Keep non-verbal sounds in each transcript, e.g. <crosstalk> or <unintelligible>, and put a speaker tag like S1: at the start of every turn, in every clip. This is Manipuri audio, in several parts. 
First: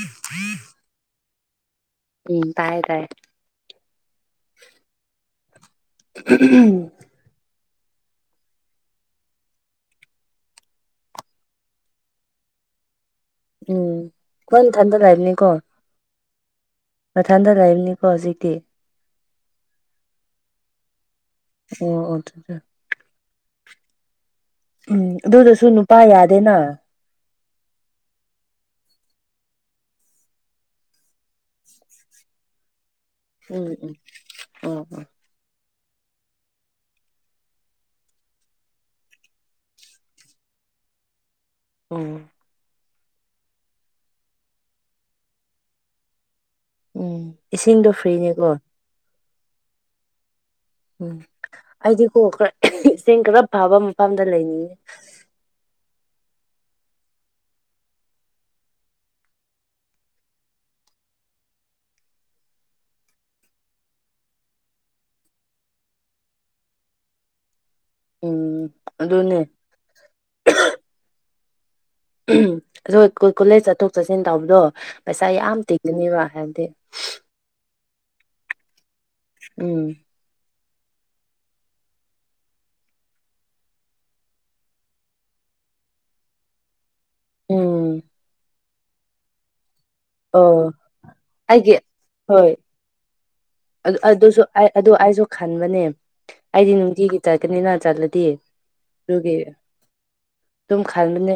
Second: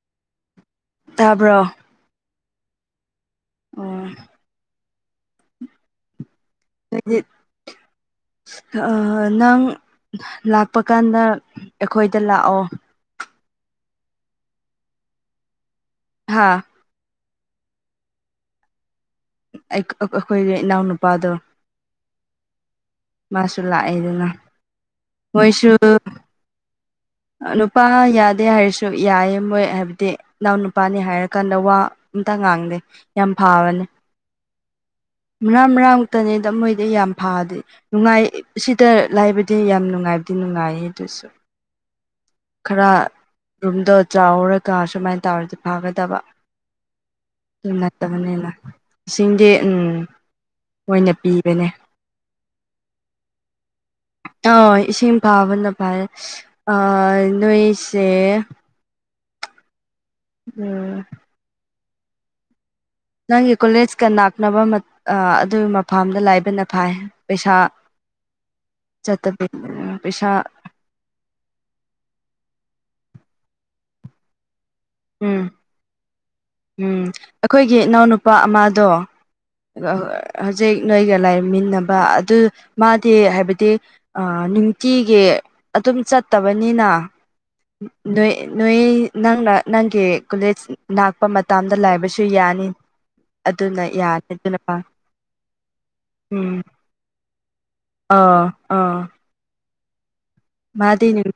S1: ꯎ ꯎꯝ
S2: ꯇꯥꯕ꯭ꯔꯣ
S1: ꯎꯝ ꯇꯥꯏꯌꯦ ꯇꯥꯏꯌꯦ
S2: ꯑꯣ ꯂꯩ ꯅꯪ ꯂꯥꯛꯄ ꯀꯥꯟꯗ ꯑꯩꯈꯣꯏꯗ ꯂꯥꯛꯑꯣ
S1: ꯎꯝ ꯀꯣꯟꯊꯟꯗ ꯂꯕꯅꯤꯀꯣ
S2: ꯍꯥꯥ
S1: ꯃꯊꯟꯗ ꯂꯩꯕꯅꯤꯀꯣ ꯍꯧꯖꯤꯛꯇꯤ
S2: ꯑꯩꯈꯣꯏꯒꯤ ꯏꯅꯥꯎꯅꯨꯄꯥꯗꯣ
S1: ꯑꯣ ꯑꯦ
S2: ꯃꯥꯁꯨ ꯂꯥꯛꯑꯦꯗꯨꯅ
S1: ꯎꯝ ꯑꯗꯨꯗꯁꯨ ꯅꯨꯄꯥ ꯌꯥꯗꯦꯅ
S2: ꯅꯨꯄꯥ ꯌꯥꯗꯦ ꯍꯥꯏꯔꯁꯨ ꯌꯥꯏ ꯃꯣꯏ ꯍꯥꯏꯕꯗꯤ ꯅꯅꯥꯎ ꯅꯨꯄꯥꯅꯤ ꯍꯥꯏꯔꯀꯥꯟꯗ ꯋꯥ ꯇ ꯉꯥꯡꯗ
S1: ꯎꯝ ꯎꯝ ꯑꯣ ꯑꯣ
S2: ꯃꯔꯥꯡ ꯃꯔꯥꯡꯃꯨꯛꯇꯅꯤꯗ ꯃꯣꯏꯗꯤ ꯌꯥꯝ ꯐꯗꯤꯦ ꯅꯨꯡꯉꯥꯏ ꯁꯤꯗ ꯂꯥꯏꯕꯗꯤ ꯌꯥꯝ ꯅꯨꯡꯉꯥꯏꯕꯗꯤ ꯅꯨꯡꯉꯥꯏ ꯉꯥꯏꯌꯦ ꯑꯗꯨꯁꯨ
S1: ꯎꯝ
S2: ꯈꯔ ꯔꯨꯝꯗꯣ ꯆꯥꯎꯔꯒ ꯁꯨꯃꯥꯏꯅ ꯇꯧꯔꯗꯤ ꯐꯥꯒꯗꯕ
S1: ꯎꯝ ꯏꯁꯤꯡꯗꯣ ꯐ꯭ꯔꯤꯅꯦꯀꯣ
S2: ꯇꯕꯅꯦꯅ ꯏꯁꯤꯡꯗꯤꯦ ꯎꯝ ꯃꯣꯏꯅ
S1: ꯎꯝ
S2: ꯄꯤꯕꯅꯦ
S1: ꯑꯩꯗꯤꯀꯣ ꯏꯁꯤꯡ ꯈꯔ ꯐꯕ ꯃꯐꯝꯗ ꯂꯩꯅꯤꯡꯉꯦ
S2: ꯕꯚꯜ ꯅꯣꯏꯁ ꯎꯝ ꯅꯪꯒꯤ ꯀꯣꯂꯦꯖꯀ ꯅꯅꯥꯛꯅꯕ ꯑꯗꯨꯒꯤ ꯃꯐꯝꯥꯝꯗ ꯂꯥꯏꯕꯅ ꯐꯥꯏ ꯄꯩꯁꯥ
S1: ꯎꯝ ꯑꯗꯨꯅꯦ
S2: ꯆꯠꯇꯕꯤ ꯄꯁꯥ
S1: ꯎꯝ ꯑꯣꯏ ꯀꯣꯂꯦꯖ ꯆꯠꯊꯣꯛ ꯆꯠꯁꯤꯟ ꯇꯧꯕꯗꯣ ꯄꯩꯁꯥ
S2: ꯎꯝ
S1: ꯌꯥꯝ ꯇꯤꯒꯅꯦꯕ ꯍꯥꯏꯕ
S2: ꯎꯝ ꯑꯩꯈꯣꯏꯒꯤ ꯏꯅꯥꯎꯅꯨꯄꯥ ꯑꯃꯗꯣ
S1: ꯎꯝ
S2: ꯖꯦꯛ ꯅꯣꯏꯒ ꯂꯥꯏꯃꯤꯟꯅꯕ ꯑꯗꯨ ꯃꯥꯗꯤ ꯍꯥꯏꯕꯗꯤ ꯅꯨꯡꯇꯤꯒꯤ ꯑꯗꯨꯝ ꯆꯠꯇꯕꯅꯤꯅ
S1: ꯎꯝ
S2: ꯅꯣꯏ ꯅꯣꯏ ꯅꯪꯅ ꯅꯪꯒꯤ ꯀꯣꯂꯦꯖ
S1: ꯑꯣ
S2: ꯂꯥꯛꯄ
S1: ꯑꯩꯒꯤ
S2: ꯃꯇꯇꯥꯝꯗ ꯂꯥꯏꯕꯁꯨ
S1: ꯍꯣꯏ
S2: ꯌꯥꯅꯤ ꯑꯗꯨꯅ ꯌꯥꯅꯤ
S1: ꯑꯗꯨꯁꯨ
S2: ꯑꯗꯨꯅ
S1: ꯑꯩ ꯑꯗꯨ ꯑꯩꯁꯨ ꯈꯟꯕꯅꯦ
S2: ꯎꯝ
S1: ꯑꯩꯗꯤ ꯅꯨꯡꯇꯤꯒꯤ ꯆꯠꯀꯅꯤꯅ ꯆꯠꯂꯗꯤ
S2: ꯑꯥ
S1: ꯑꯗꯨꯒꯤ ꯑꯗꯨꯝ
S2: ꯃꯥꯗꯤꯅꯤ
S1: ꯈꯟꯕꯅꯦ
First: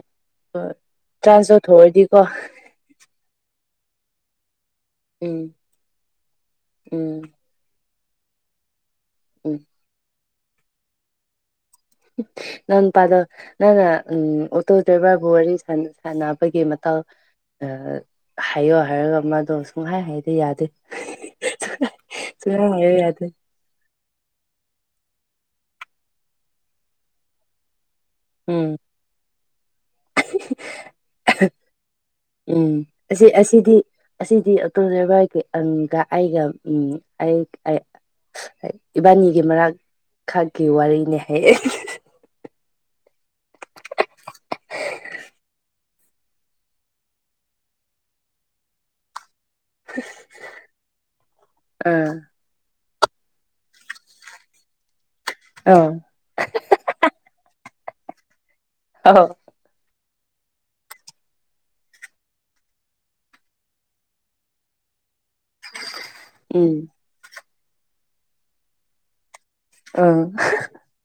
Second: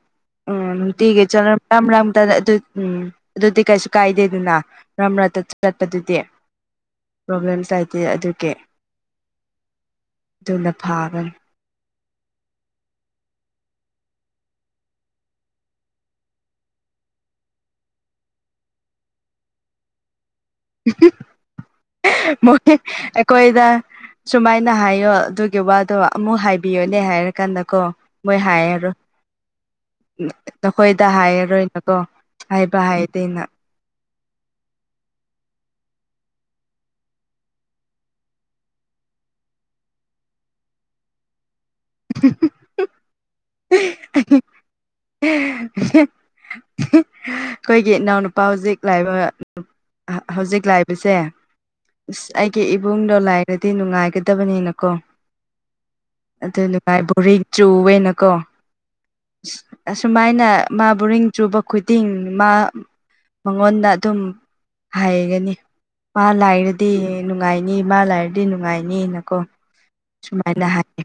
S2: ꯎꯝ ꯊꯤꯒ
S1: ꯆꯥꯟꯁ
S2: ꯆꯂꯣ ꯔꯝ ꯔꯝ
S1: ꯂꯧꯊꯣꯛꯑꯗꯤꯀꯣ
S2: ꯇ ꯑꯗꯨ ꯎꯝ ꯑꯗꯨꯗꯤ ꯀꯥꯏꯁꯤ ꯀꯥꯏꯗꯦꯗꯅ ꯃꯔꯝ
S1: ꯎꯝ
S2: ꯃꯔꯔ ꯆꯠꯄꯗꯨꯗꯤ
S1: ꯎꯝ
S2: ꯄ꯭ꯔꯣꯕ꯭ꯂꯦꯝꯥꯏ ꯑꯗꯨ ꯑꯗꯨꯒꯤ
S1: ꯎꯝ
S2: ꯑꯗꯨꯗꯨꯅ ꯐꯥꯕꯟ
S1: ꯎ ꯅꯪ ꯄꯥꯗ ꯅꯪꯅ ꯎꯝ ꯑꯣꯇꯣ ꯗ꯭ꯔꯥꯏꯚꯔꯕꯨ ꯋꯥꯔꯤ ꯁꯥꯟꯅꯕꯒꯤ ꯃꯇꯥꯎ ꯍꯥꯏꯌꯣ ꯍꯥꯏꯔꯒ ꯃꯥꯗꯣ ꯁꯨꯡꯍꯥꯏ ꯍꯥꯏꯗꯤ ꯌꯥꯗꯦ ꯁꯨꯡꯍꯥꯏ ꯍꯥꯏꯌꯣ ꯌꯥꯗꯦ
S2: ꯑꯩꯈꯣꯏꯗ ꯁꯨꯃꯥꯏꯅ ꯍꯥꯏ ꯍꯥꯏꯔꯣ ꯑꯗꯨꯒꯤ ꯋꯥꯗꯣ ꯑꯃꯨꯛ ꯍꯥꯏꯕꯤꯌꯣꯅꯦ ꯍꯥꯏꯔ ꯀꯥꯟꯗ ꯀꯣ ꯃꯣꯏ
S1: ꯎꯝ
S2: ꯍꯥꯏꯔꯔꯣ ꯅꯈꯣꯏꯗ ꯍꯥꯏꯔꯔꯣꯏꯅꯀꯣ ꯍꯥꯏꯕ
S1: ꯎꯝ ꯑꯁꯤ
S2: ꯍꯥꯏꯗꯦꯅ
S1: ꯑꯁꯤꯗꯤ ꯑꯁꯤꯗꯤ ꯑꯛꯇꯣ ꯋꯥꯔꯤ ꯑꯗ ꯑꯩꯒ ꯑꯩ ꯏꯕꯥꯅꯤꯒꯤ ꯃꯔꯛ ꯈꯥꯀꯤꯦ ꯋꯥꯔꯤꯔꯤꯅꯦ ꯍꯥꯏꯌꯦ
S2: <unintelligible> ꯑꯩꯈꯣꯏꯒꯤ ꯏꯅꯥꯎꯅꯨꯄꯥ ꯍꯧꯖꯤꯛ ꯂꯥꯛꯏꯕ ꯍꯧꯖꯤꯛ ꯂꯥꯛꯏꯕꯁꯦ ꯑꯁ
S1: ꯑꯥ
S2: ꯑꯩꯒꯤ ꯏꯕꯨꯡꯗꯣ ꯂꯥꯏꯔꯗꯤ ꯅꯨꯡꯉꯥꯏꯒꯗꯕꯅꯤꯅꯀꯣ
S1: ꯑꯥ
S2: ꯑꯗꯨꯏ ꯕꯣꯔꯤ ꯆꯨꯋꯦꯅꯀꯣ
S1: ꯑ
S2: ꯁꯨꯃꯥꯏꯅ ꯃꯥꯕꯨꯔꯤꯡ ꯆꯨꯕ ꯈꯨꯗꯤꯡ ꯃꯥ ꯃꯉꯣꯟꯗ ꯑꯗꯨꯝ ꯍꯥꯏꯒꯅꯤ ꯃꯥ
S1: ꯎꯝ
S2: ꯂꯥꯏꯔꯗꯤ ꯅꯨꯡꯉꯥꯏꯅꯤ ꯃꯥ ꯂꯥꯏꯔꯗꯤ ꯅꯨꯡꯉꯥꯏꯅꯤꯅꯀꯣ
S1: ꯑꯥ
S2: ꯁꯨꯃꯥꯏꯅ ꯍꯥꯏ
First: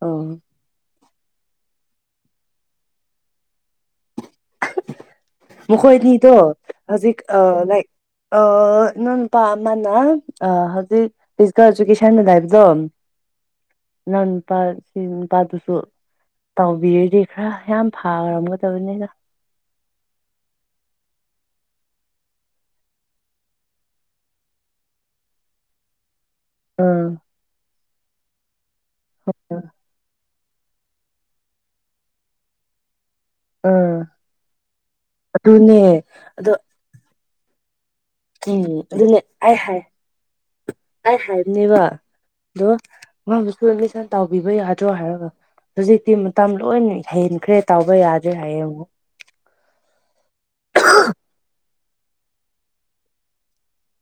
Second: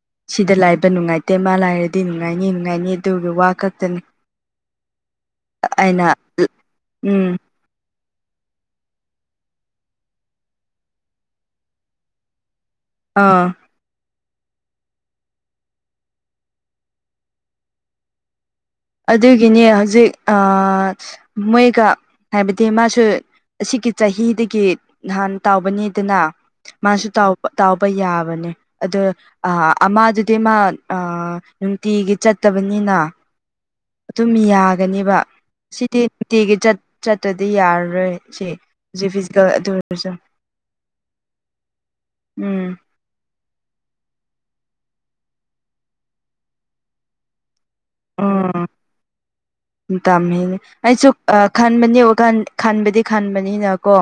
S1: ꯑꯣ
S2: ꯁꯤꯗ ꯂꯥꯏꯕ ꯅꯨꯡꯉꯥꯏꯇꯦ ꯃꯥ ꯂꯥꯏꯔꯗꯤ ꯅꯨꯡꯉꯥꯏꯅꯤ ꯅꯨꯡꯉꯥꯏꯅꯤ ꯑꯗꯨꯒꯤ ꯋꯥ ꯈꯛꯇꯅꯤ ꯑꯩꯅ
S1: ꯃꯈꯣꯏꯅꯤꯗꯣ ꯍꯧꯖꯤꯛ
S2: ꯎꯝ
S1: ꯂꯥꯏꯛ ꯑ ꯅꯣꯟ ꯄ ꯑꯃꯅꯥ ꯍꯧꯖꯤꯛ ꯐꯤꯜ ꯑꯦꯖꯨꯀꯦꯁꯟ ꯂꯕ ꯝ
S2: ꯑꯥ
S1: ꯅ ꯅꯨꯄꯥ ꯁꯤ ꯅꯨꯄꯥꯗꯨꯁꯨ ꯇꯥꯎꯕꯤꯔꯗꯤ ꯈꯔ ꯌꯥꯝ ꯐꯔꯝꯒꯗꯕꯅꯤꯅ
S2: ꯒꯤꯅꯦ ꯍꯧꯖꯤꯛ ꯃꯣꯏꯒ ꯍꯥꯏꯕꯗꯤ ꯃꯥꯁꯨ ꯑꯁꯤꯒꯤ ꯆꯍꯤꯗꯒꯤ ꯅꯍꯥꯟ ꯇꯥꯎꯕꯅꯤꯗꯅ ꯃꯥꯁꯨ
S1: ꯎꯝ
S2: ꯇꯥꯎꯕ ꯌꯥꯕꯅꯦ ꯑꯗ ꯑꯃꯗꯨꯗꯤ ꯏꯤꯃ ꯅꯨꯡꯇꯤꯒꯤ ꯆꯠꯇꯕꯅꯤꯅ
S1: ꯎꯝ
S2: ꯑꯗꯨꯝ ꯌꯥꯒꯅꯦꯕ
S1: ꯑꯗꯨꯅꯦ
S2: ꯁꯤꯗꯤꯤ
S1: ꯑꯗꯣ
S2: ꯅꯨꯡꯇꯤꯒꯤ ꯆꯠꯇꯗꯤ ꯌꯥꯔꯣꯏ ꯔꯣꯏ ꯁꯤ
S1: ꯎꯝ
S2: ꯍꯧꯖꯤꯛ
S1: ꯑꯗꯨꯅꯦ
S2: ꯐꯤꯖꯤꯀꯦꯜ
S1: ꯑꯩ
S2: ꯑꯗꯨ
S1: ꯍꯥꯏ
S2: ꯑꯣꯏꯔꯁꯨ
S1: ꯑꯩ ꯍꯥꯏꯕꯅꯦꯕ
S2: ꯎꯝ
S1: ꯑꯗꯣ ꯃꯥꯕꯨꯁꯨ ꯑꯦ ꯂꯤꯁꯟ ꯇꯥꯎꯕꯤꯕ ꯌꯥꯗ꯭ꯔꯣ ꯍꯥꯏꯔꯒ ꯍꯧꯖꯤꯛꯇꯤ ꯃꯇꯝ ꯂꯣꯏꯅ ꯍꯩꯟꯈ꯭ꯔꯦ
S2: ꯎꯝ ꯇꯃꯦ ꯍ ꯑꯩꯁꯨ ꯈꯟꯕꯅꯤ ꯈꯟꯕꯗꯤ ꯈꯟꯕꯅꯤꯅꯀꯣ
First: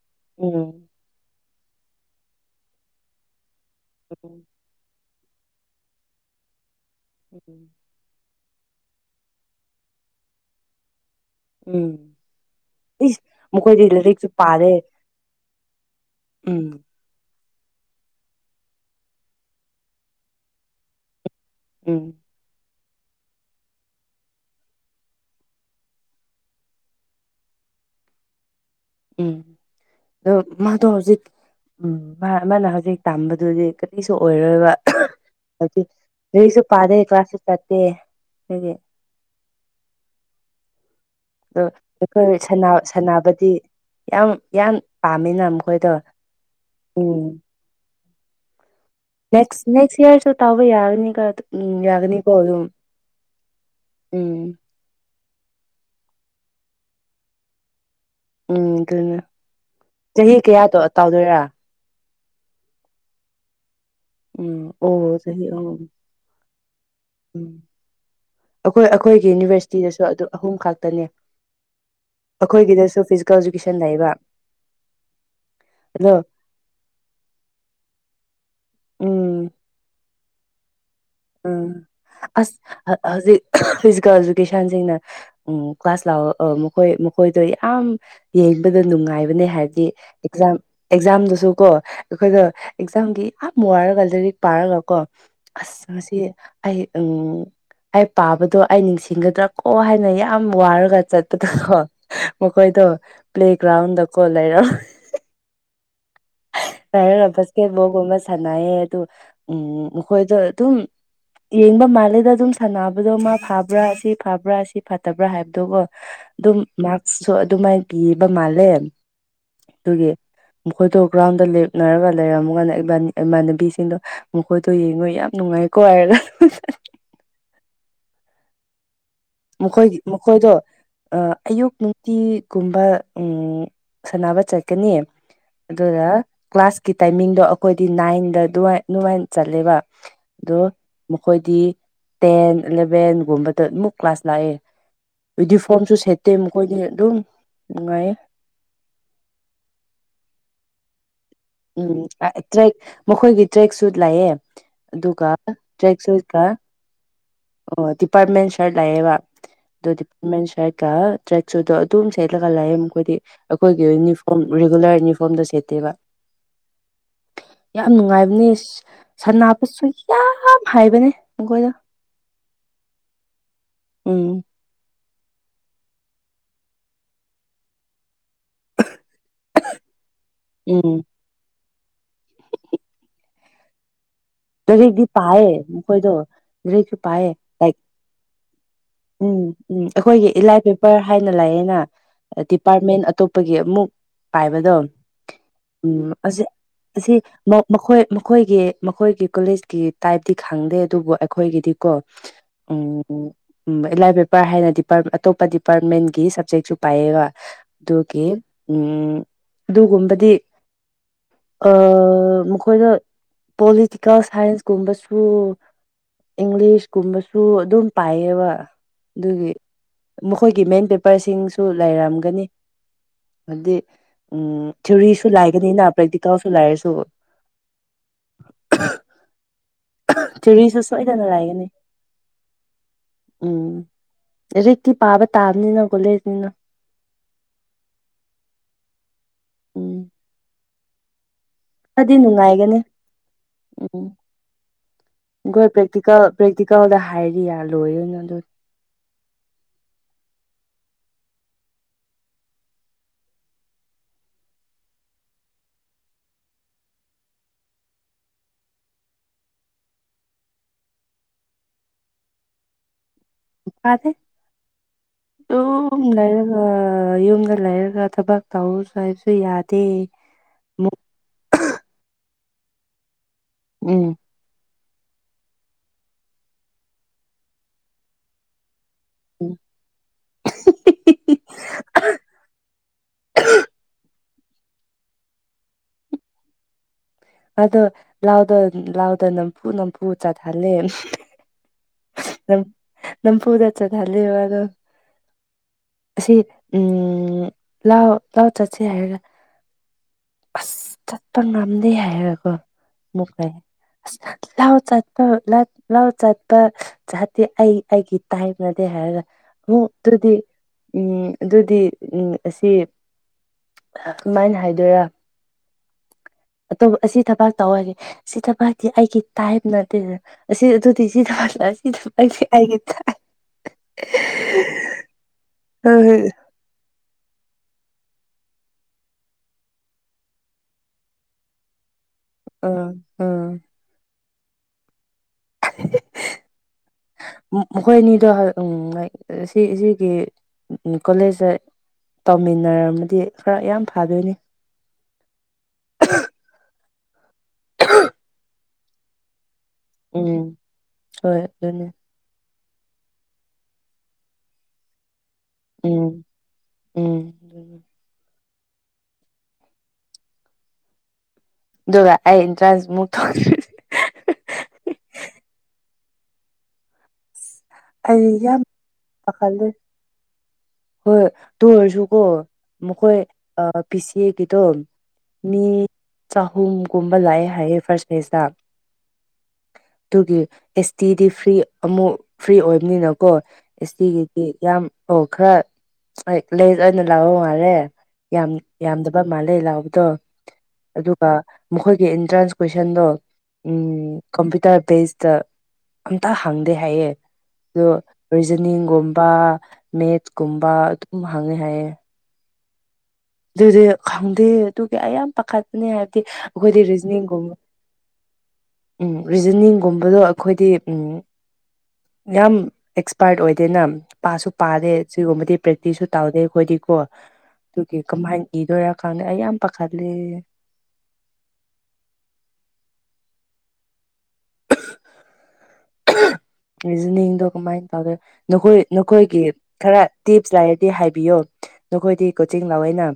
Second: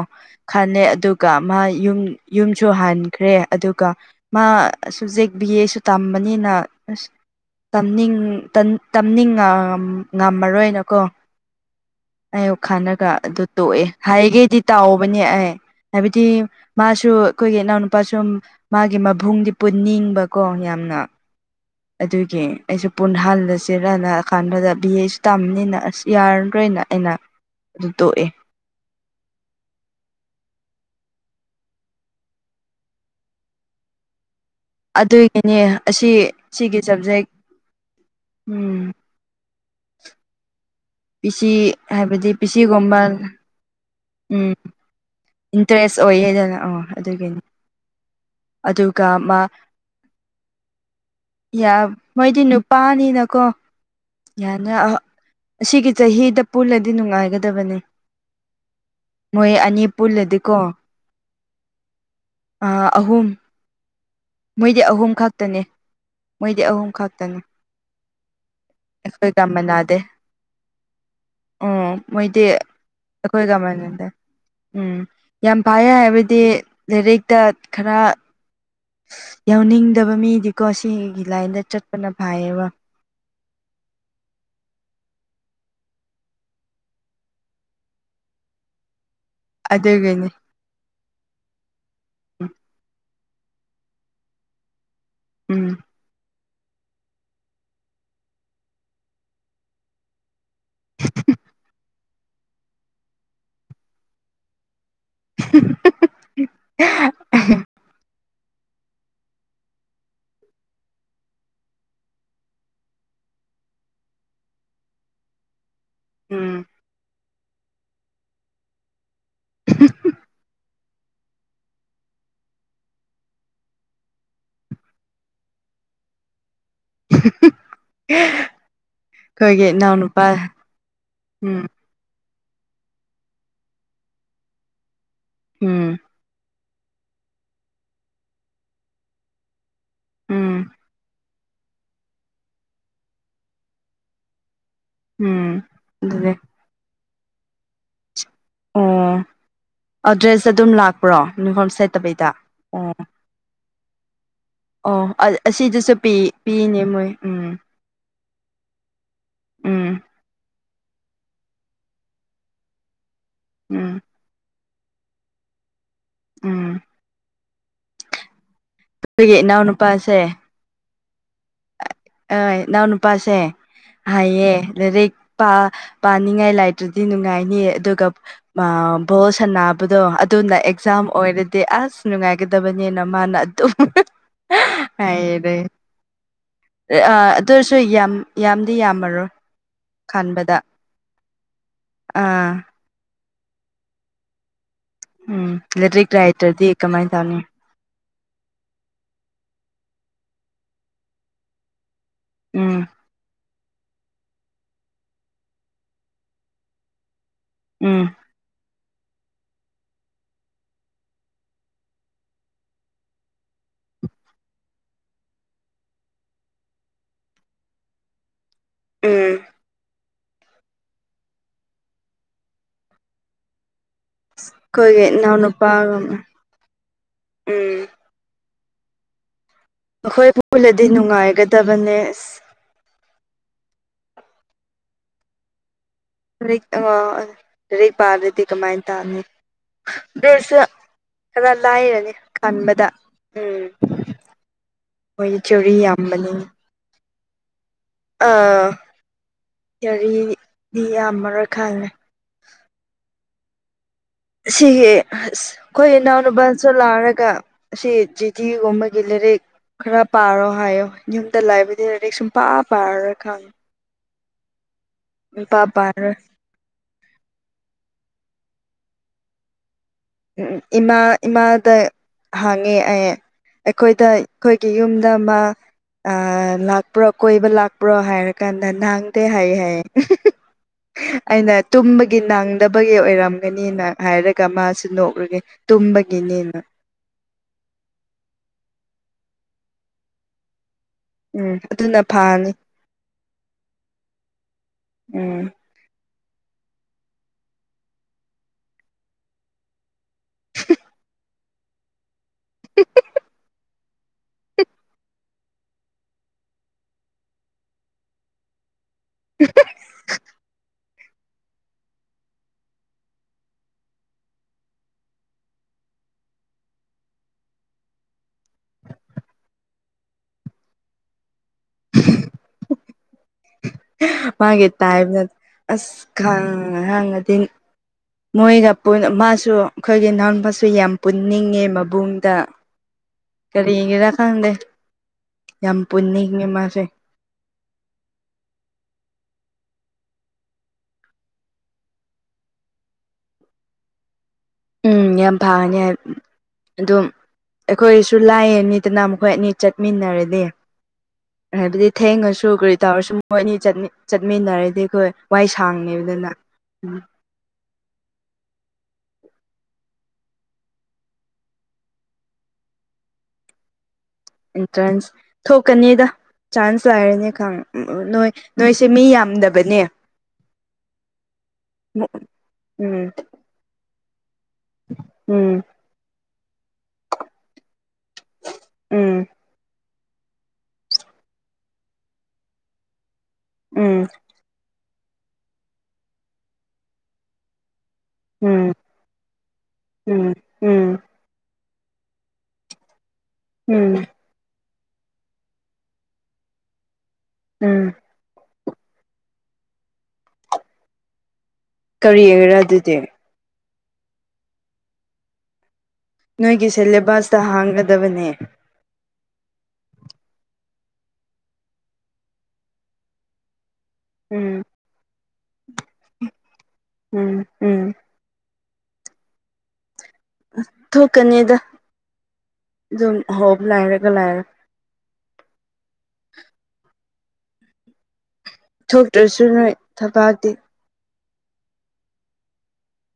S2: ꯈꯅꯦ
S1: ꯎꯝ
S2: ꯑꯗꯨꯒ ꯃꯥ ꯌꯨꯝ ꯌꯨꯝꯁꯨ ꯍꯟꯈ꯭ꯔꯦ ꯑꯗꯨꯒ ꯃꯥ
S1: ꯎꯝ
S2: ꯕꯤ ꯑꯦꯁꯨ ꯇꯝꯕꯅꯤꯅ
S1: ꯎꯝ
S2: ꯑꯝꯅꯤꯡ ꯇꯝꯅꯤꯡ ꯉꯝꯃꯔꯣꯏꯅꯀꯣ
S1: ꯎꯝ
S2: ꯑꯌꯨꯛ ꯈꯥꯟꯂꯒ
S1: ꯏꯁ
S2: ꯑꯗꯨ ꯇꯣꯛꯑꯦ
S1: ꯃꯈꯣꯏꯗꯤ ꯂꯥꯏꯔꯤꯛꯁꯨ
S2: ꯍꯥꯏꯒꯦꯗꯤ
S1: ꯄꯥꯔꯦ
S2: ꯇꯥꯎꯕꯅꯦ ꯑꯩ ꯍꯥꯏꯕꯗꯤ
S1: ꯎꯝ
S2: ꯃꯥꯁꯨ ꯑꯩꯈꯣꯏꯒꯤ ꯏꯅꯥꯎꯅꯨꯄꯥ ꯁ ꯃꯥꯒꯤ ꯃꯕꯨꯡꯗꯤ ꯄꯨꯟꯅꯤꯡꯕꯀꯣ ꯌꯥꯝꯅ
S1: ꯎꯝ
S2: ꯑꯗꯨꯒꯤ ꯑꯩꯁꯨ ꯄꯨꯟ ꯍꯜꯂ ꯆꯦꯔꯛꯂꯀꯥꯟꯥꯟꯕꯗ ꯕꯤ ꯑꯦꯁꯨ ꯇꯝꯅꯤꯅ ꯑꯁ ꯌꯥꯔꯗ꯭ꯔꯣꯏꯅ ꯑꯩꯅ ꯑꯗꯨꯗꯣ ꯑꯦ
S1: ꯎꯝ ꯑꯗ ꯃꯥꯗꯣ ꯍꯧꯖꯤꯛ ꯎꯝ ꯃꯥ ꯃꯥꯅ ꯍꯧꯖꯤꯛ ꯇꯝꯕꯗꯨꯗꯤ ꯀꯔꯤꯁꯨ ꯑꯣꯏꯔ
S2: ꯑꯗꯨꯒꯤꯅꯦ
S1: ꯍꯧꯗꯤ
S2: ꯑꯁꯤ
S1: ꯅꯣꯏꯁꯨ
S2: ꯁꯤꯒꯤ
S1: ꯄꯥꯗꯦ
S2: ꯁꯕꯖꯦꯛ
S1: ꯀ꯭ꯂꯥꯁꯁꯨ ꯆꯠꯇꯦ ꯔꯒꯦ
S2: ꯎꯝ <unintelligible>
S1: ꯑꯗ
S2: ꯄꯤꯁꯤ ꯍꯥꯏꯕꯗꯤ
S1: ꯑꯩꯈꯣꯏ
S2: ꯄꯤꯁꯤꯒꯨꯝꯕ
S1: ꯁꯥꯟꯅꯕꯗꯤ ꯌꯥꯝ
S2: ꯎꯝ
S1: ꯌꯥꯝ ꯄꯥꯝꯃꯦ ꯃꯃꯤꯅ ꯃꯈꯣꯏꯗꯣ
S2: ꯏꯟꯇꯔꯦꯁ ꯑꯣꯏꯌꯦꯗꯅ ꯑꯣ
S1: ꯎꯝ
S2: ꯑꯗꯨꯒꯤꯅꯤ ꯑꯗꯨꯒ ꯃꯥ
S1: ꯅꯦꯛꯁ ꯅꯦꯛꯁ ꯏꯌꯥꯔꯁꯨ ꯇꯧꯕ ꯌꯥꯒꯅꯤꯒ ꯎꯝ ꯌꯥꯒꯅꯤꯀꯣ
S2: ꯃꯣꯏꯗꯤ
S1: ꯑꯗꯨꯝ
S2: ꯅꯨꯄꯥꯅꯤꯅꯀꯣ
S1: ꯎꯝ
S2: ꯌꯥꯅꯤ ꯑꯁꯤꯒꯤ ꯆꯍꯤꯗ ꯄꯨꯜꯂꯗꯤ ꯅꯨꯡꯉꯥꯏꯒꯗꯕꯅꯦ
S1: ꯎꯝ ꯑꯗꯨꯅ
S2: ꯃꯣꯏ ꯑꯅꯤ
S1: ꯆꯍꯤ ꯀꯌꯥꯗꯣ ꯇꯥꯎꯗꯣꯏꯔꯥ
S2: ꯑ ꯑꯍꯨꯝ
S1: ꯎꯝ
S2: ꯃꯣꯏꯗꯤ ꯑꯍꯨꯝ
S1: ꯑꯣ ꯆꯍꯤ
S2: ꯈꯛꯇꯅꯦ
S1: ꯑꯍꯨꯝ
S2: ꯃꯣꯏꯗꯤ ꯑꯍꯨꯝ ꯈꯛꯇꯅꯦ
S1: ꯎꯝ ꯑꯩꯈꯣꯏ ꯑꯩꯈꯣꯏꯒꯤ
S2: ꯑꯩꯈꯣꯏꯒ ꯃꯥꯟꯅꯗꯦ
S1: ꯌꯨꯅꯤꯚꯔꯁꯤꯇꯤꯗꯁꯨ ꯑꯗꯨꯝ ꯑꯍꯨꯝ ꯈꯛꯇꯅꯦ
S2: ꯎꯝ ꯃꯣꯏꯗꯤ
S1: ꯑꯩꯈꯣꯏꯒꯤꯗꯁꯨ ꯐꯤꯖꯤꯀꯦꯜ
S2: ꯑꯩꯈꯣꯏꯒ
S1: ꯏꯖꯀꯦꯁꯟ ꯂꯩꯕ
S2: ꯃꯥꯟꯅꯗꯦ ꯎꯝ ꯌꯥꯝ ꯐꯥꯏꯌꯦ
S1: ꯑꯗꯣ
S2: ꯍꯥꯏꯕꯗꯤ ꯂꯥꯏꯔꯤꯛꯇ ꯈꯔ
S1: ꯎꯝ
S2: ꯌꯥꯎꯅꯤꯡꯗꯕ ꯃꯤꯗꯤꯀꯣ ꯁꯤ
S1: ꯎꯝ ꯑꯁ ꯍꯧꯖꯤꯛ ꯐꯤꯖꯤꯀꯦꯜ ꯏꯖꯨꯀꯦꯁꯟꯁꯤꯡꯅ ꯎ ꯀ꯭ꯂꯥꯁ ꯂꯥꯛ ꯃꯈꯣꯏ ꯃꯈꯣꯏꯗꯣ ꯌꯥꯝ ꯌꯦꯡ ꯄꯟꯕꯗ ꯅꯨꯡꯉꯥꯏꯕꯅꯦ ꯍꯥꯏꯕꯗꯤ
S2: ꯑꯗꯨꯒꯤꯅꯤ
S1: ꯑꯦꯛꯖꯥꯝ ꯑꯦꯛꯖꯥꯝꯗꯁꯨ ꯀꯣ ꯑꯩꯈꯣꯏꯗ
S2: ꯎꯝ
S1: ꯑꯦꯛꯖꯥꯝꯒꯤ ꯍꯥꯞ ꯃꯔꯒꯜꯗꯗꯤ ꯄꯥꯔꯒ ꯀꯣ
S2: ꯎꯝ
S1: ꯑꯁ ꯉꯁꯤ ꯑꯩ ꯎꯝ ꯑꯩ ꯄꯥꯕꯗꯣ ꯑꯩ ꯅꯤꯡꯁꯤꯡꯒꯗ꯭ꯔꯥ ꯀꯣ ꯍꯥꯏꯅ ꯌꯥ ꯑ ꯋꯥꯔꯒ ꯆꯠꯠꯇꯗ ꯃꯈꯣꯏꯗꯣ ꯄ꯭ꯂꯦꯒ꯭ꯔꯥꯎꯟꯗ ꯀꯣ ꯂꯩꯔꯣ ꯍꯥꯏꯅ ꯕꯥꯁꯀꯦꯠꯕꯣꯜꯒꯨꯝꯕ ꯁꯥꯟꯅꯩꯌꯦ ꯑꯗꯨ ꯎꯝ ꯃꯈꯣꯏꯗꯣ ꯑꯗꯨꯝ ꯌꯦꯡꯕ ꯃꯥꯜꯂꯦꯗ ꯑꯗꯨꯝ ꯁꯥꯟꯅꯕꯗꯣ ꯃꯥ ꯐꯥꯕ꯭ꯔꯥ ꯁꯤ ꯐꯥꯕ꯭ꯔꯥ ꯁꯤ ꯐꯠꯇꯕ꯭ꯔꯥ ꯍꯥꯏꯕꯗꯣꯀꯣ ꯑꯗꯨꯝ
S2: ꯎꯝ
S1: ꯃꯥꯛꯁꯁꯨ ꯑꯗꯨꯃꯥꯏꯅ ꯄꯤꯕ ꯃꯥꯜꯂꯦ ꯑꯗꯨꯒꯤ ꯃꯈꯣꯏꯗꯣ ꯒ꯭ꯔꯥꯎꯟꯗ ꯂꯦꯞꯅꯔꯒ ꯂꯩꯔꯝꯃ ꯀꯥꯟꯗ ꯏꯃꯥꯟꯅꯕꯤꯁꯤꯡꯗꯣ ꯃꯈꯣꯏꯗꯣ ꯌꯦꯡꯉꯨ ꯌꯥꯝ ꯅꯨꯡꯉꯥꯏ ꯀꯣꯔꯒ <unintelligible>
S2: <unintelligible> ꯑꯩꯈꯣꯏꯒꯤ
S1: ꯃꯈꯣꯏꯒꯤ
S2: ꯏꯅꯥꯎꯅꯨꯄꯥ
S1: ꯃꯈꯣꯏꯗꯣ
S2: ꯎꯝ
S1: ꯑꯌꯨꯛ ꯅꯨꯡꯇꯤ ꯀꯨꯝꯕ ꯎ ꯁꯥꯟꯅꯕ ꯆꯠꯀꯅꯤ
S2: ꯎꯝ
S1: ꯑꯗꯨꯗ ꯀ꯭ꯂꯥꯁꯀꯤ ꯇꯥꯏꯃꯤꯡꯗꯣ ꯑꯩꯈꯣꯏꯗꯤ ꯅꯥꯏꯟꯗ ꯑꯗꯨ ꯑꯗꯨꯃꯥꯏꯅ ꯆꯠꯂꯦꯕ
S2: ꯎꯝ
S1: ꯑꯗꯣ ꯃꯈꯣꯏꯗꯤ ꯇꯦꯟ ꯑꯦꯂꯚꯦꯟꯒꯨꯝꯕꯗ ꯑꯃꯨꯛ ꯀ꯭ꯂꯥꯁ ꯂꯥꯛꯑꯦ
S2: ꯎꯝ
S1: ꯌꯨꯗꯤꯐꯣꯔꯝꯁꯨ ꯁꯦꯠꯇꯦ
S2: ꯑꯗꯨꯅꯦ
S1: ꯃꯈꯣꯏꯗꯤ ꯑꯗꯨꯝ ꯅꯨꯡꯉꯥꯏꯌꯦ
S2: ꯑꯣ ꯑꯗ꯭ꯔꯦꯁ ꯑꯗꯨꯝ ꯂꯥꯛꯄ꯭ꯔꯣ ꯌꯨꯅꯤꯐꯣꯔꯝ
S1: ꯎꯝ
S2: ꯁꯦꯠꯇꯕꯤꯩꯗ
S1: ꯇ꯭ꯔꯦꯛ
S2: ꯑꯣ
S1: ꯃꯈꯣꯏꯒꯤ ꯇ꯭ꯔꯦꯛ ꯁꯨꯠ ꯂꯥꯛꯑꯦ ꯑꯗꯨꯒ
S2: ꯑꯣ ꯑꯁꯤꯗꯨꯁꯨ
S1: ꯇ꯭ꯔꯦꯛ
S2: ꯄꯤ
S1: ꯁꯨꯠꯀ
S2: ꯄꯤꯅꯦ ꯃꯣꯏ ꯎꯝ
S1: ꯗꯤꯄꯥꯔꯠꯃꯦꯟ ꯁꯔꯠ ꯂꯥꯛꯑꯦꯕ
S2: ꯎꯝ
S1: ꯑꯗꯣ ꯗꯤꯄꯥꯔꯠꯃꯦꯟ ꯁꯔꯠ ꯇ꯭ꯔꯦꯛ ꯁꯨꯗꯣ ꯑꯗꯨꯝ ꯁꯦꯠꯂꯒ ꯂꯥꯛꯑꯦ ꯃꯈꯣꯏꯗꯤ ꯑꯩꯈꯣꯏꯒꯤ
S2: ꯎꯝ
S1: ꯌꯨꯅꯤꯐꯣꯔꯝ ꯔꯤꯒꯨꯂꯔ ꯌꯨꯅꯤꯐꯣꯔꯝꯗꯣ ꯁꯦꯠꯇꯦꯕ
S2: ꯎꯝ
S1: ꯌꯥꯝ ꯅꯨꯡꯉꯥꯏꯕꯅꯦ ꯁꯟ
S2: ꯑꯩꯈꯣꯏꯒꯤ
S1: ꯍꯥꯄꯁꯨ
S2: ꯏꯅꯥꯎꯅꯨꯄꯥꯁꯦ
S1: ꯌꯥꯝ ꯍꯥꯏꯕꯅꯦ ꯃꯈꯈꯣꯏꯗ
S2: ꯑꯩ ꯏꯅꯥꯎ ꯅꯨꯄꯥꯁꯦ
S1: ꯎꯝ
S2: ꯍꯥꯏꯌꯦ ꯂꯔꯤꯛ ꯄꯥꯅꯤꯡꯉꯥꯏ ꯂꯥꯏꯇ꯭ꯔꯗꯤ ꯅꯨꯡꯉꯥꯏꯅꯤ ꯑꯗꯨꯒ ꯚꯣꯁ ꯁꯕꯗꯣ ꯑꯗꯨꯅ
S1: ꯎꯝ
S2: ꯑꯦꯛꯖꯥꯝ ꯑꯣꯏꯔꯗꯤ ꯑꯁ ꯅꯨꯡꯉꯥꯏꯒꯗꯕꯅꯤꯅ ꯃꯥꯅ ꯑꯗꯨꯝ
S1: ꯍꯧꯖꯤꯛꯇ
S2: ꯍꯥꯏꯔꯦ
S1: ꯄꯥꯏꯌꯦ ꯃꯈꯣꯏꯗꯣ
S2: ꯑꯥ
S1: ꯄꯥꯏꯑ
S2: ꯑꯗꯨ
S1: ꯂꯥꯏ
S2: ꯑꯣꯏꯔꯁꯨ ꯌꯥꯝ ꯌꯥꯝꯗꯤ ꯌꯥꯝꯃꯔꯣꯏ
S1: ꯎꯝ ꯎꯝ ꯑꯩꯈꯣꯏꯒꯤ
S2: ꯈꯟꯕꯗ
S1: ꯏꯂꯥꯏ ꯄꯦꯄꯔ ꯍꯥꯏꯅ ꯂꯥꯛꯑꯦꯅ
S2: ꯑꯥ
S1: ꯗꯤꯄꯥꯔꯠꯃꯦꯟ ꯑꯇꯣꯞꯄꯒꯤ ꯑꯃꯨꯛ ꯄꯥꯏꯕꯗꯣ
S2: ꯎꯝ ꯂꯥꯏꯔꯤꯛ
S1: ꯎꯝ ꯑꯁꯤ
S2: ꯂꯩꯇ꯭ꯔꯗꯤ ꯀꯃꯥꯏꯅ
S1: ꯑꯁꯤ
S2: ꯇꯧꯅꯤ
S1: ꯃꯈꯣꯏ ꯑꯩꯈꯣꯏꯒꯤ ꯃꯈꯣꯏꯒꯤ ꯀꯣꯂꯦꯖꯀꯤ ꯇꯥꯏꯞꯇꯤ ꯈꯪꯗꯦ ꯑꯗꯨꯕꯨ ꯑꯩꯈꯣꯏꯒꯤꯗꯤ ꯀꯣ ꯎꯝ ꯎꯝ ꯏꯂꯥꯏ ꯄꯦꯄꯔ ꯍꯥꯏꯅ ꯗꯤꯄꯥꯔꯠ ꯑꯇꯣꯞꯄ ꯗꯤꯄꯥꯔꯠꯃꯦꯟꯒꯤ ꯁꯞꯖꯦꯛꯁꯨ ꯄꯥꯏꯑꯒ
S2: ꯎꯝ ꯎꯝ
S1: ꯑꯗꯨꯒꯤ ꯎꯝ ꯑꯗꯨꯒꯨꯝꯕꯗꯤ ꯑ ꯃꯈꯣꯏꯅꯣꯂꯤ ꯀꯀꯦꯜ ꯁꯥꯏꯟꯁꯀꯨꯝꯕꯁꯨ ꯏꯪꯂꯤꯁꯀꯨꯝꯕꯁꯨ ꯑꯗꯨꯝ ꯄꯥꯏꯌꯦꯕ ꯑꯗꯨꯒꯤ ꯃꯈꯣꯏꯒꯤ ꯃꯦꯟ ꯄꯦꯄꯔꯁꯤꯡꯁꯨ ꯂꯩꯔꯝꯒꯅꯤ ꯍꯥꯏꯗꯤ ꯎꯝ
S2: ꯑꯩꯈꯣꯏꯒꯤ
S1: ꯊꯤꯑꯣꯔꯤꯁꯨ ꯂꯥꯏꯒꯅꯤꯅ
S2: ꯏꯅꯥꯎꯅꯨꯄꯥꯒ ꯎꯝ
S1: ꯄ꯭ꯔꯦꯛꯇꯤꯀꯦꯜꯁꯨ ꯂꯥꯏꯔꯁꯨ ꯊ <inaudible>
S2: ꯑꯩꯣꯏ ꯄꯨꯜꯂꯗꯤ ꯅꯨꯡꯉꯥꯏꯒꯗꯕꯅꯦꯁ
S1: ꯎꯝ ꯦꯛꯇꯤ ꯄꯥꯕ ꯇꯥꯕꯅꯤꯅ ꯀꯣꯂꯦꯖꯅꯤꯅ
S2: ꯍ ꯑ ꯍꯔ ꯄꯥꯔꯗꯗꯤ ꯀꯃꯥꯏꯅ ꯇꯥꯔꯅꯤ
S1: ꯎꯝ
S2: ꯦꯁ ꯈꯔ ꯂꯥꯏꯔꯅꯤ
S1: ꯈꯔꯗꯤ ꯅꯨꯡꯉꯥꯏꯒꯅꯤ
S2: ꯈꯟꯕꯗ ꯎꯝ ꯃꯣꯏꯒꯤ ꯊꯤꯑꯣꯔꯤ
S1: ꯑꯩꯣꯏ ꯄ꯭ꯔꯦꯛꯇꯤꯀꯦꯜ
S2: ꯌꯥꯝꯕꯅꯤꯅ
S1: ꯄ꯭ꯔꯦꯛꯇꯤꯀꯦꯜꯗ ꯍꯥꯏꯔꯤ ꯌꯥꯔ
S2: ꯑꯥ ꯌꯥꯔꯤꯗꯤ ꯌꯥꯝꯃꯔꯣꯏ ꯈꯜꯂꯦ ꯁꯤ ꯑꯩꯈꯣꯏ ꯏꯅꯥꯎꯅꯨꯄꯥꯁꯨ ꯂꯥꯛꯔꯒ ꯁꯤ ꯆꯤꯊꯤꯒꯨꯝꯕꯒꯤ ꯂꯥꯏꯔꯤꯛ ꯈꯔ ꯄꯥꯔꯣ ꯍꯥꯏꯌꯣ ꯌꯨꯝꯗ ꯂꯥꯏꯕꯨꯗꯤ ꯂꯗꯤꯦꯛ ꯁꯨꯝ ꯄꯥ ꯄꯥꯔꯔꯣꯏ ꯈꯪꯉꯦ
S1: ꯐꯗꯦ
S2: ꯁꯨꯡꯄꯥ ꯄꯥꯔꯔꯣꯏ
S1: ꯇꯔ ꯌ ꯂꯥꯏꯔꯛꯒ ꯊꯕꯛ ꯇꯧꯔꯁꯨ ꯍꯥꯏꯕꯁꯨ ꯌꯥꯗꯦ
S2: ꯎꯝ
S1: ꯑꯃꯨꯛ
S2: ꯏꯃꯥ ꯏꯃꯥꯗ ꯍꯥꯡꯉꯦ ꯑꯩ
S1: ꯎꯝ
S2: ꯑꯩꯈꯣꯏꯗ ꯑꯩꯈꯣꯏ ꯌꯨꯝꯗ ꯑꯃ ꯂꯥꯛꯄ꯭ꯔꯣ ꯀꯣꯏꯕ ꯂꯥꯛꯄ꯭ꯔꯣ ꯍꯥꯏꯔꯀꯥꯟꯗ ꯅ ꯪ ꯗ ꯍꯥꯏ ꯍꯥꯏ ꯑꯩꯅ ꯇꯨꯝꯕꯒꯤ ꯅꯪꯗꯕꯒꯤ ꯑꯣꯏꯔꯝꯒꯅꯤꯅ ꯍꯥꯏꯔꯛ ꯀ ꯃꯥꯁꯤ ꯅꯣꯛꯂꯒꯦ ꯇꯨꯝꯕꯒꯤꯅꯦꯅ
S1: ꯑꯗꯣ ꯂꯥꯎꯗ ꯂꯥꯎꯗ ꯅꯝꯐꯨ ꯅꯝꯕꯨꯨ ꯆꯠꯍꯜꯂꯦ
S2: ꯎꯝ ꯑꯗꯨꯅ ꯐꯥꯅꯤ
S1: ꯅꯝ ꯄꯨꯗ ꯆꯠꯍꯜꯂꯤꯕ ꯑꯗꯨ
S2: ꯎꯝ
S1: ꯑꯁꯤ ꯎꯝ ꯂꯥꯎ ꯂꯥꯎ ꯆꯠꯁꯦ ꯍꯥꯏꯔꯒ ꯇꯝ ꯉꯝꯗꯤ ꯍꯥꯏꯀꯣ ꯃ ꯀꯥꯏ ꯑ ꯂꯥꯎ ꯆꯠꯄ ꯂꯥꯎ ꯆꯠꯄ ꯖꯇꯤ ꯑꯩ ꯑꯩꯒꯤ ꯇꯥꯏꯝ ꯍꯥꯏꯒ ꯎ ꯑꯗꯨꯗꯤ ꯎꯝ ꯑꯗꯨꯗꯤ ꯎꯝ ꯑꯁꯤ ꯀꯃꯥꯏꯅ ꯍꯥꯏꯗꯣꯏꯔꯥ ꯇꯣꯞ ꯑꯁꯤ ꯊꯕꯥꯛ ꯇꯧꯋꯔꯦ ꯁꯤ ꯊꯕꯥꯛꯇꯤ ꯑꯩꯒꯤ ꯇꯥꯏꯞ ꯅꯠꯇꯦꯗꯅ ꯑꯁꯤ ꯑꯗꯨꯗꯤ ꯁꯤ ꯊ ꯂꯁꯤꯁꯨ ꯄꯥꯏ ꯍꯥꯏꯠꯇ <unintelligible>
S2: ꯃꯥꯒꯤꯦ ꯇꯥꯏꯕ ꯑꯁ ꯈꯪ ꯍꯉ <unintelligible> ꯃꯣꯏꯒ ꯃꯥꯁꯨ ꯑꯩꯈꯣꯏꯒꯤ ꯅꯅꯥꯎꯕꯁꯨ ꯌꯥꯝ ꯄꯨꯟꯅꯤꯡꯉꯦ ꯃꯕꯨꯡ ꯇ
S1: ꯎꯝ ꯎꯝ
S2: ꯀꯔꯤꯒꯤꯔ ꯑꯗꯦ ꯌꯥꯝ ꯄꯨꯟꯅꯤꯉꯦ ꯃꯥꯁꯦ
S1: ꯃꯈꯣꯏ ꯑꯅꯤꯗꯣ ꯎ ꯁꯤ ꯁꯤꯒꯤ ꯀꯣꯂꯦꯖꯇ ꯇꯧꯃꯤꯟꯅꯔꯝꯃꯗꯤ ꯈꯔ ꯌꯥꯝ ꯐꯗꯣꯏꯅꯤ
S2: ꯎꯝ ꯌꯥꯝ ꯐꯉꯅꯤ ꯑꯗꯨꯝ ꯑꯩꯈꯣꯏꯁꯨ ꯂꯥꯏꯑꯅꯤ ꯇꯤꯟꯅ ꯃꯈꯣꯏ ꯑꯅꯤ ꯆꯠꯃꯤꯟꯅꯔꯅꯤ
S1: ꯎꯝ ꯍꯣꯏ ꯑꯗꯨꯅꯤ
S2: ꯍꯥꯏꯕꯗꯤ ꯊꯦꯡꯉꯁꯨꯈ ꯇꯧꯔꯁꯨ ꯃꯣꯏ ꯑꯅꯤ ꯆꯠꯃꯤꯟꯅꯔꯗꯤ ꯑꯩꯈꯣꯏ ꯋꯥꯏ
S1: ꯎꯝ
S2: ꯁꯥꯡꯅꯦꯕꯗꯅ ꯎꯝ
S1: ꯒ ꯑꯩ ꯏꯟꯇ꯭ꯔꯥꯁ ꯃ ꯇ <unintelligible>
S2: ꯑꯦꯟꯇ꯭ꯔꯥꯟꯁ ꯊꯣꯛꯀꯅꯤꯗ ꯆꯥꯟꯁ ꯂꯥꯏꯔꯅꯤ ꯈ ꯎ ꯅꯣꯏ
S1: ꯑꯩ ꯌꯥꯝ
S2: ꯅꯣꯏꯁꯦ ꯃꯤ
S1: ꯄꯥꯈꯠꯂꯦ
S2: ꯌꯥꯝꯗꯕꯅꯦ
S1: ꯍꯣꯏ ꯇꯣꯏꯔꯁꯨꯀꯣ
S2: ꯎꯝ
S1: ꯃꯈꯣꯏ ꯄꯤ ꯁꯤ ꯑꯦꯒꯤꯗꯣ ꯃꯤ
S2: ꯎꯝ
S1: ꯆꯍꯨꯝꯒꯨꯝꯕ ꯂꯥꯛꯑꯦ ꯍꯥꯏꯌꯦ ꯐꯥꯔꯁ
S2: ꯎꯝ
S1: ꯑꯗꯨꯒꯤ ꯑꯦꯁ ꯇꯤ ꯗꯤ ꯐ꯭ꯔꯤ ꯑꯃꯨꯛ ꯐ꯭ꯔꯤ ꯑꯣꯏꯕꯅꯤꯅꯀꯣ
S2: ꯎꯝ
S1: ꯑꯦꯁꯇꯤꯒꯤꯗꯤ ꯌꯥꯝ ꯑꯣ ꯈꯔ ꯍ ꯂꯦꯖ ꯑꯣꯏꯅ ꯂꯥꯛꯑꯣ ꯉꯔꯦ ꯌꯥꯝ
S2: ꯎꯝ
S1: ꯌꯥꯝꯗꯕ ꯃꯥꯜꯂꯦ ꯂꯥꯎꯕꯗꯣ
S2: ꯎꯝ ꯎꯝ
S1: ꯑꯗꯨꯒ ꯃꯈꯣꯏꯒꯤ ꯑꯦꯟꯇ꯭ꯔꯥꯟꯁ ꯀꯣꯏꯁꯟꯗꯣ
S2: ꯎꯝ
S1: ꯀꯝꯄ꯭ꯌꯨꯇꯔ ꯄꯦꯁꯇ ꯑꯝꯇ ꯍꯪꯗꯦ ꯍꯥꯏꯌꯦ
S2: ꯎꯝ
S1: ꯑꯣ ꯖꯅꯤꯡꯒꯨꯝꯕ ꯃꯦꯠꯀꯨꯝꯕ ꯑꯗꯨꯝ ꯍꯪꯉꯦ ꯍꯥꯏꯌꯦ
S2: ꯑꯗꯨꯇ
S1: ꯑꯗꯨꯗꯤ ꯈꯪꯗꯦ ꯑꯗꯨꯒꯤ ꯑ ꯌꯥꯝ ꯄꯥꯈꯠꯄꯅꯦ ꯍꯥꯏꯕꯗꯤ
S2: ꯅꯣꯏꯒꯤ
S1: ꯑꯩꯈꯣꯏꯗꯤ
S2: ꯁꯦꯂꯦꯕꯁꯇ
S1: ꯔꯤꯖꯅꯤꯡꯒꯨꯝꯕ
S2: ꯍꯥꯡꯒꯗꯕꯅꯦ
S1: ꯎꯝ ꯔꯤꯖꯅꯤꯡꯒꯨꯝꯕꯗꯣ ꯑꯩꯈꯣꯏꯗꯤ ꯎꯝ ꯌꯥꯝ ꯑꯦꯛꯁꯄꯥꯔꯠ ꯑꯣꯏꯗꯦ ꯅ ꯄꯥꯁꯨ
S2: ꯎꯝ
S1: ꯄꯥꯔꯦ ꯁꯤꯒꯨꯝꯕꯗꯤ ꯄ꯭ꯔꯦꯛꯇꯤꯁꯁꯨ ꯇꯥꯗꯦ ꯑꯩꯈꯣꯏꯗꯤꯀꯣ
S2: ꯎꯝ ꯎꯝ
S1: ꯑꯗꯨꯒꯤ ꯀꯃꯥꯏꯅ ꯏꯗꯣꯏꯔꯥ ꯈꯪꯗꯦ ꯑꯩ ꯌꯥꯝ ꯄꯥꯈꯠ
S2: ꯊꯣꯛꯀꯅꯤꯗ ꯑꯗꯨꯝ ꯍꯣꯕ ꯂꯔ ꯂꯥꯏꯅ
S1: <unintelligible> ꯣ ꯀꯃꯥꯏ ꯇꯧꯒ ꯅꯈꯣꯏꯒꯤ
S2: ꯊꯣꯛꯇ꯭ꯔꯁꯨ ꯅꯣꯏ
S1: ꯈꯔ
S2: ꯊꯕꯥꯛꯇꯤ
S1: ꯇꯤꯞꯁ ꯂꯩꯔꯗꯤ ꯍꯥꯏ ꯄꯤꯌꯣ ꯅꯈꯣꯏꯗꯤ ꯀꯣꯆꯤꯡ ꯂꯥꯛꯑꯣꯅ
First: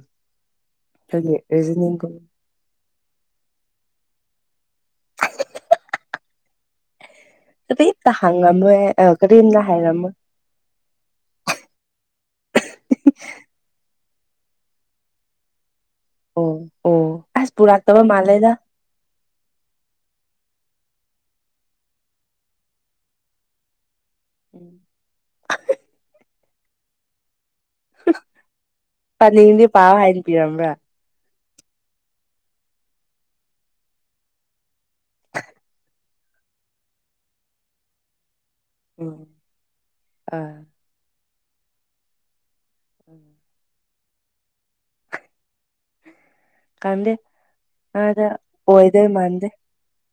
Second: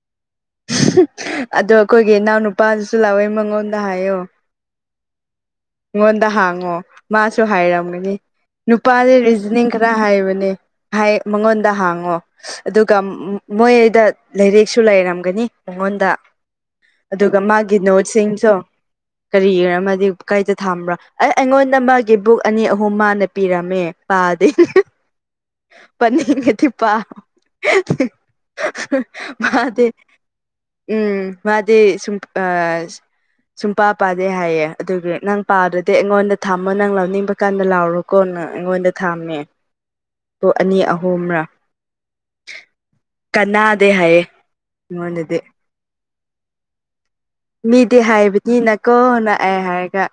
S2: ꯑꯗꯣ ꯑꯩꯈꯣꯏꯒꯤ ꯏꯅꯥꯎ ꯅꯨꯨꯄꯥꯗꯨꯁꯨ ꯂꯥꯛꯑꯣꯏ ꯃꯉꯣꯟꯗ ꯍꯥꯏꯌꯣ ꯍ <unintelligible> ꯉ ꯃꯥꯁꯨ
S1: ꯀꯔꯤꯝꯇ
S2: ꯍꯥꯏꯔꯝꯒꯅꯤ
S1: ꯍꯪꯉꯝꯃꯣꯏ
S2: ꯅꯨꯄꯥꯁ
S1: ꯑ ꯀꯔꯤꯝꯇ
S2: ꯔꯤꯖꯅꯤꯡ ꯈꯔ
S1: ꯍꯥꯏꯔꯝꯃꯣꯏ
S2: ꯍꯥꯏꯕꯅꯦ ꯃꯉꯣꯟꯗ ꯍꯥꯡꯉꯣ ꯑꯗꯨꯒ ꯃꯣꯏꯗ ꯂꯥꯏꯔꯛꯁꯨ ꯂꯩꯔꯝꯒꯅꯤ ꯃꯉꯣꯟꯗ
S1: ꯑꯣ ꯑꯣ
S2: ꯑꯗꯨꯒ
S1: ꯑꯁ
S2: ꯃꯥꯒꯤ
S1: ꯄꯨꯔꯛꯇꯕ ꯃꯥꯜꯂꯦꯗ
S2: ꯅꯣꯠꯁꯤꯡꯁꯨ ꯀꯔꯤꯒꯤꯔꯃ ꯀꯥꯏꯗ ꯊꯥꯝꯕ꯭ꯔꯣ ꯑꯩ ꯑꯩꯉꯣꯟꯗ ꯃꯥꯒꯤ ꯕꯨꯛ ꯑꯅꯤ ꯑꯍꯨꯝ ꯃꯥꯅ ꯄꯤꯔꯝꯃꯦ ꯄꯗꯦ
S1: ꯎꯝ
S2: ꯄꯅꯤ ꯀꯦꯗꯤꯄꯥ
S1: ꯄꯥꯅꯤꯡꯗꯤ
S2: ꯃꯥꯗ
S1: ꯄꯥꯎ ꯍꯥꯏꯅ ꯄꯤꯔꯝꯕ꯭ꯔꯥ
S2: ꯎꯝ ꯃꯥꯗꯤ ꯁꯨꯝ ꯁꯨꯡ ꯄꯥ ꯄꯥꯗꯦ ꯍꯥꯏꯌꯦ ꯑꯗꯨꯒꯤ ꯅꯪ ꯄꯥꯗ꯭ꯔꯗꯤ ꯑꯩꯉꯣꯟꯗ ꯊꯝꯃꯣ ꯅꯪ ꯂꯧꯅꯤꯡꯕ ꯀꯥꯟꯗ ꯂꯥꯎꯔꯣꯀꯣ ꯅꯪ ꯑꯩꯉꯣꯟꯗ
S1: ꯎꯝ
S2: ꯊꯥꯝꯃꯦ ꯄꯣ
S1: ꯑꯥ
S2: ꯑꯅꯤ ꯑꯍꯨꯝꯔꯥ ꯀꯅꯥꯗꯦ ꯍꯥꯏꯌꯦꯦ ꯃꯣꯟꯗꯦ
S1: ꯀꯗ
S2: ꯃꯤꯗꯤ ꯍꯥꯏꯕꯅꯤꯅꯀꯣ
S1: ꯃꯥꯟꯗꯦ
S2: ꯅꯛꯑꯦ ꯍꯥꯏꯔꯒ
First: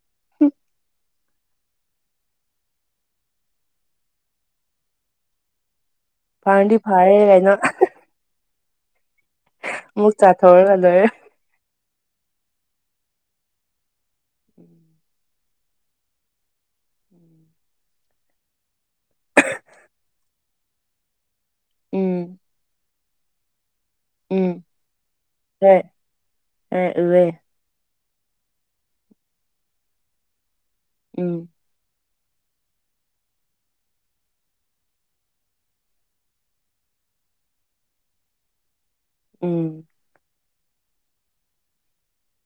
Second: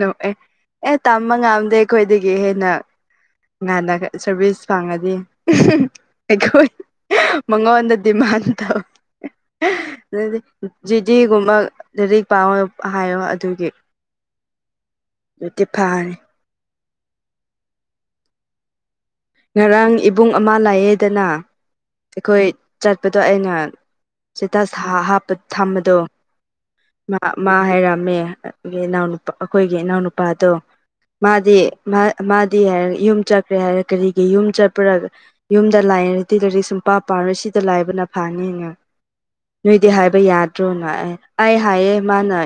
S2: ꯅꯣꯛꯑꯦ ꯑꯦ ꯇꯝꯕ ꯉꯝꯗꯦ ꯑꯩꯈꯣꯏꯗꯒꯤ ꯍꯦꯟꯅ ꯉ ꯅ ꯁꯔꯕꯤꯁ ꯐꯥꯡꯉꯗꯤ
S1: ꯐꯪꯗꯤ ꯐꯔꯦ ꯀꯩꯅꯣ
S2: ꯃꯉꯟꯗ ꯗꯤꯃꯥꯟ ꯊ
S1: ꯑꯃꯨꯛ ꯆꯥꯊꯣꯛꯔꯒ ꯂꯣꯏꯔꯦ
S2: ꯂꯔꯤꯛ ꯄꯥꯝꯃꯣ ꯍꯥꯏꯌꯣ ꯑꯗꯨꯒꯤ
S1: ꯎꯝ
S2: ꯑꯗꯨꯠꯇꯤ ꯐꯥꯔꯦ ꯉꯔꯥꯡ ꯏꯕꯨꯡ ꯑꯃ ꯂꯥꯏꯌꯦꯦꯗꯅ
S1: ꯎꯝ ꯎꯝ
S2: ꯑꯩꯈꯣꯏ ꯆꯠꯄꯗꯣ ꯑꯩꯅ
S1: ꯎꯝ ꯎꯝ
S2: ꯆꯇꯁ ꯍꯥꯞꯄ
S1: ꯍꯣꯏ
S2: ꯊꯝꯕꯗꯣ
S1: ꯍꯣꯏ
S2: ꯃꯥ
S1: ꯎꯋꯦ
S2: ꯃꯥ ꯍꯥꯏꯔꯛꯑꯝꯃꯦ ꯏꯅꯥꯎꯅꯄꯥ ꯑꯩꯈꯣꯏꯒꯤ ꯏꯅꯥꯎꯅꯨꯄꯥꯗꯣ
S1: ꯎꯝ
S2: ꯃꯥꯗꯤ ꯃꯥ ꯃꯥꯗꯤ ꯍꯥꯏꯔꯦ ꯌꯨꯝ ꯆꯠꯈ꯭ꯔꯦ ꯍꯥꯏꯔ ꯀꯔꯤꯒꯤ ꯌꯨꯝ ꯆꯠꯄꯔꯒ ꯌꯨꯝꯗ ꯂꯥꯏꯔꯗꯤ ꯂꯥꯏꯔꯤꯛ ꯁꯨꯡ ꯄꯥ ꯄꯥꯔ ꯁꯤꯗ ꯂꯥꯏꯕꯅ ꯐꯥꯅꯤ
S1: ꯎꯝ
S2: ꯅꯣꯏꯗꯤ ꯍꯥꯏꯕ ꯌꯥꯗ꯭ꯔꯦ ꯠꯇ꯭ꯔꯣꯅ ꯑꯦ ꯑꯩ ꯍꯥꯏꯌꯦ ꯃꯥꯅ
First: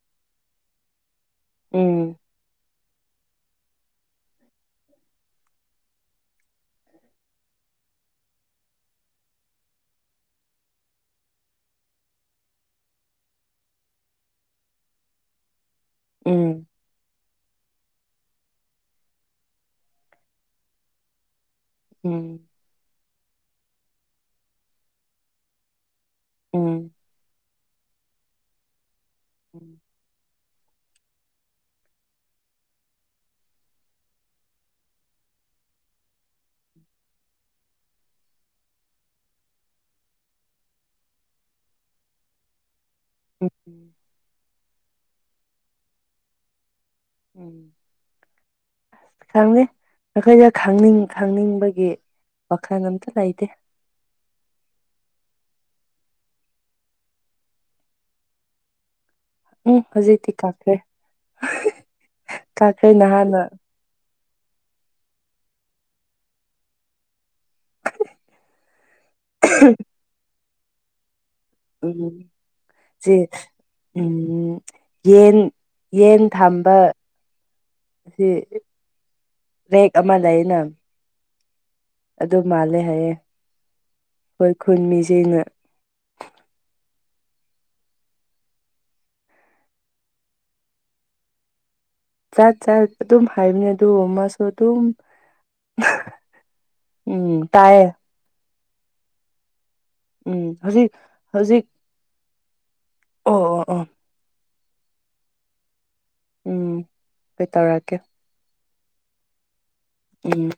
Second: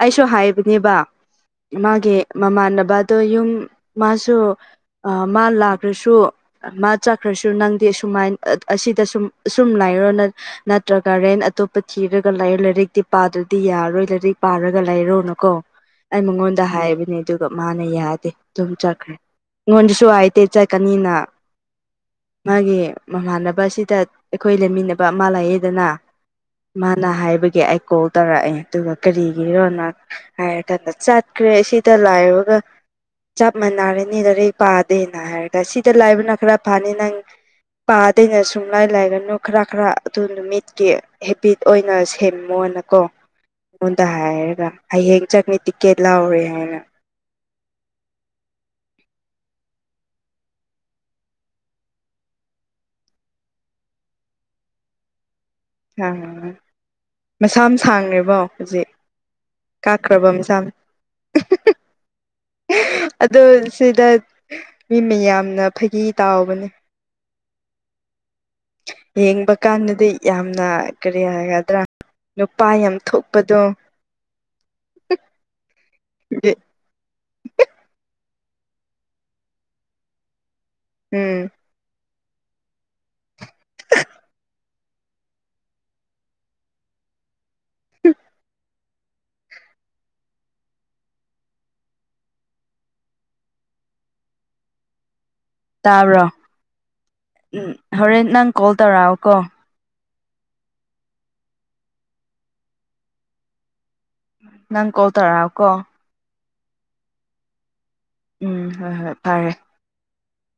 S2: ꯑꯩꯁꯨ ꯍꯥꯏꯕꯅꯦꯕ
S1: ꯎꯝ
S2: ꯃꯥꯒꯤ ꯃꯃꯥꯟꯅꯕꯗꯣ ꯌꯨꯝ ꯃꯥꯁꯨ ꯃꯥ ꯂꯥꯛ ꯈ꯭ꯔꯁꯨ ꯃꯥ ꯆꯠꯈ꯭ꯔꯁꯨ ꯅꯪꯗꯤ ꯑꯃꯥꯏ ꯑꯁꯤꯗ ꯁꯨꯝ ꯑꯁꯨꯝ ꯂꯩꯥꯏꯔꯣ ꯅꯠꯇ꯭ꯔꯒꯥꯔꯦꯟ ꯑꯇꯣꯞꯄ ꯊꯤꯔꯒ ꯂꯔꯣ ꯂꯥꯏꯔꯤꯛꯇꯤ ꯄꯥꯗ꯭ꯔꯗꯤ ꯌꯥꯔꯣꯏ ꯂꯥꯏꯔꯤꯛ ꯄꯥꯔꯒ ꯂꯩꯔꯣꯅꯀꯣ ꯑꯩ ꯃꯉꯣꯟꯗ
S1: ꯎꯝ
S2: ꯍꯥꯏꯕꯅꯦ ꯑꯗꯨꯒ ꯃꯥꯅ ꯌꯥꯗꯦ ꯑꯗꯨꯝ ꯆꯠꯈ꯭ꯔꯦ ꯑꯩꯉꯣꯟꯗꯁꯨ ꯍꯥꯏꯇꯦ ꯀꯅꯤꯅ
S1: ꯎꯝ
S2: ꯃꯥꯒꯤ ꯃꯃꯥꯟꯅꯕ ꯑꯁꯤꯗ ꯑꯩꯈꯣꯏ ꯂꯩꯃꯤꯟꯅꯕ ꯑꯃ ꯂꯥꯛꯑꯦꯗꯅ
S1: ꯎꯝ ꯎꯝ
S2: ꯃꯥꯅ ꯍꯥꯏꯕꯒꯤ ꯑꯩ ꯀꯣꯜ ꯇꯧꯔꯛꯑꯦ ꯑꯗꯨꯒ ꯀꯔꯤꯒꯤꯔꯣꯅ ꯍꯥꯏꯔꯀꯗ ꯆꯠꯈ꯭ꯔꯦ ꯁꯤꯗ ꯂꯥꯏꯔꯒ ꯆꯞ ꯃꯥꯟꯅꯔꯦꯅꯤ ꯂꯒꯥꯔꯤꯛ ꯄꯥꯗꯦꯅ ꯍꯥꯏꯔꯒ ꯁꯤꯗ ꯂꯥꯏꯕꯅ ꯈꯔ ꯐꯅꯤ ꯅꯪ ꯄꯥꯗꯩꯅ ꯁꯨꯝ ꯂꯥꯏ ꯂꯥꯏꯒꯅꯨ ꯈꯔ ꯈꯔ ꯑꯗꯨ ꯅꯨꯃꯤꯠꯀꯤ ꯍꯦꯕꯤꯠ ꯑꯣꯏꯅ ꯁꯦꯝꯃꯣꯏ ꯅ ꯀꯣ
S1: ꯎꯝ
S2: ꯑꯩꯉꯣꯟꯗ ꯍꯥꯏꯔꯒ ꯍꯌꯦꯡ ꯆꯪꯅꯤ ꯇꯤꯛꯀꯦꯠ ꯂꯥꯎꯔꯦ ꯍꯥꯏꯅ <unintelligible>
S1: ꯈꯪꯅꯤ ꯑꯩꯈꯣꯏꯗ ꯈꯪꯅꯤꯡ ꯈꯪꯅꯤꯡꯕꯒꯤ ꯄꯈ꯭ꯔ ꯅꯇꯗ ꯑꯥꯏꯗ
S2: ꯁꯥꯡꯉ ꯃꯁꯥ ꯑꯃ ꯁꯥꯡꯉꯦꯕꯣ ꯍꯧꯖꯤꯛ
S1: ꯎꯝ
S2: ꯀꯥꯈ꯭ꯔꯕ
S1: ꯍꯧꯖꯤꯛꯇꯤ
S2: ꯁꯥ
S1: ꯀꯥꯈ꯭ꯔꯦ ꯀꯥꯈ꯭ꯔꯦ
S2: ꯑꯗꯨ
S1: ꯅꯍꯥꯟꯅ
S2: ꯁꯤꯗ ꯃꯤ ꯃꯤ ꯌꯥꯝꯅ ꯐꯥꯒꯤ ꯇꯥꯎꯕꯅꯦ ꯌꯦꯡꯕ ꯀꯥꯟꯗꯗꯤ ꯌꯥꯝꯅ ꯀ
S1: ꯎꯝ ꯁꯤ
S2: ꯊꯣꯛꯄꯗꯣ
S1: ꯎꯝ ꯌꯦꯟ ꯌꯦꯟ ꯊꯝꯕ ꯑꯁꯤ ꯔꯦꯛ ꯑꯃ ꯂꯩꯩꯅ
S2: ꯎꯝ
S1: ꯑꯗꯨ ꯃꯥꯜꯂꯦ ꯍꯥꯏꯌꯦꯦ ꯍꯣꯏ ꯈꯨꯟ ꯃꯤꯁꯤꯅ ꯆꯠ ꯆꯠ ꯑꯗꯨꯝ ꯍꯥꯏꯕꯅꯦ ꯑꯗꯨ ꯃꯥꯁꯨ ꯑꯗꯨꯝ
S2: ꯇꯥꯕ꯭ꯔꯣꯝ
S1: ꯎꯝ ꯇꯥꯏꯌꯦ
S2: ꯍꯣꯔꯦꯟ ꯅꯪ ꯀꯣꯜ ꯇꯧꯔꯛꯑꯣ ꯀꯣ
S1: ꯎꯝ ꯍꯧꯖꯤꯛ ꯍꯧꯖꯤꯛ ꯑꯣ ꯑꯣ ꯑꯣ
S2: ꯅꯪ ꯀꯣꯜ ꯇꯔ ꯀꯣ
S1: ꯎꯝ ꯀꯩ ꯇꯧꯔꯛꯒꯦ
S2: ꯎꯝ ꯍꯣꯏ ꯍꯣꯏ ꯐꯔꯦ
S1: ꯎꯝ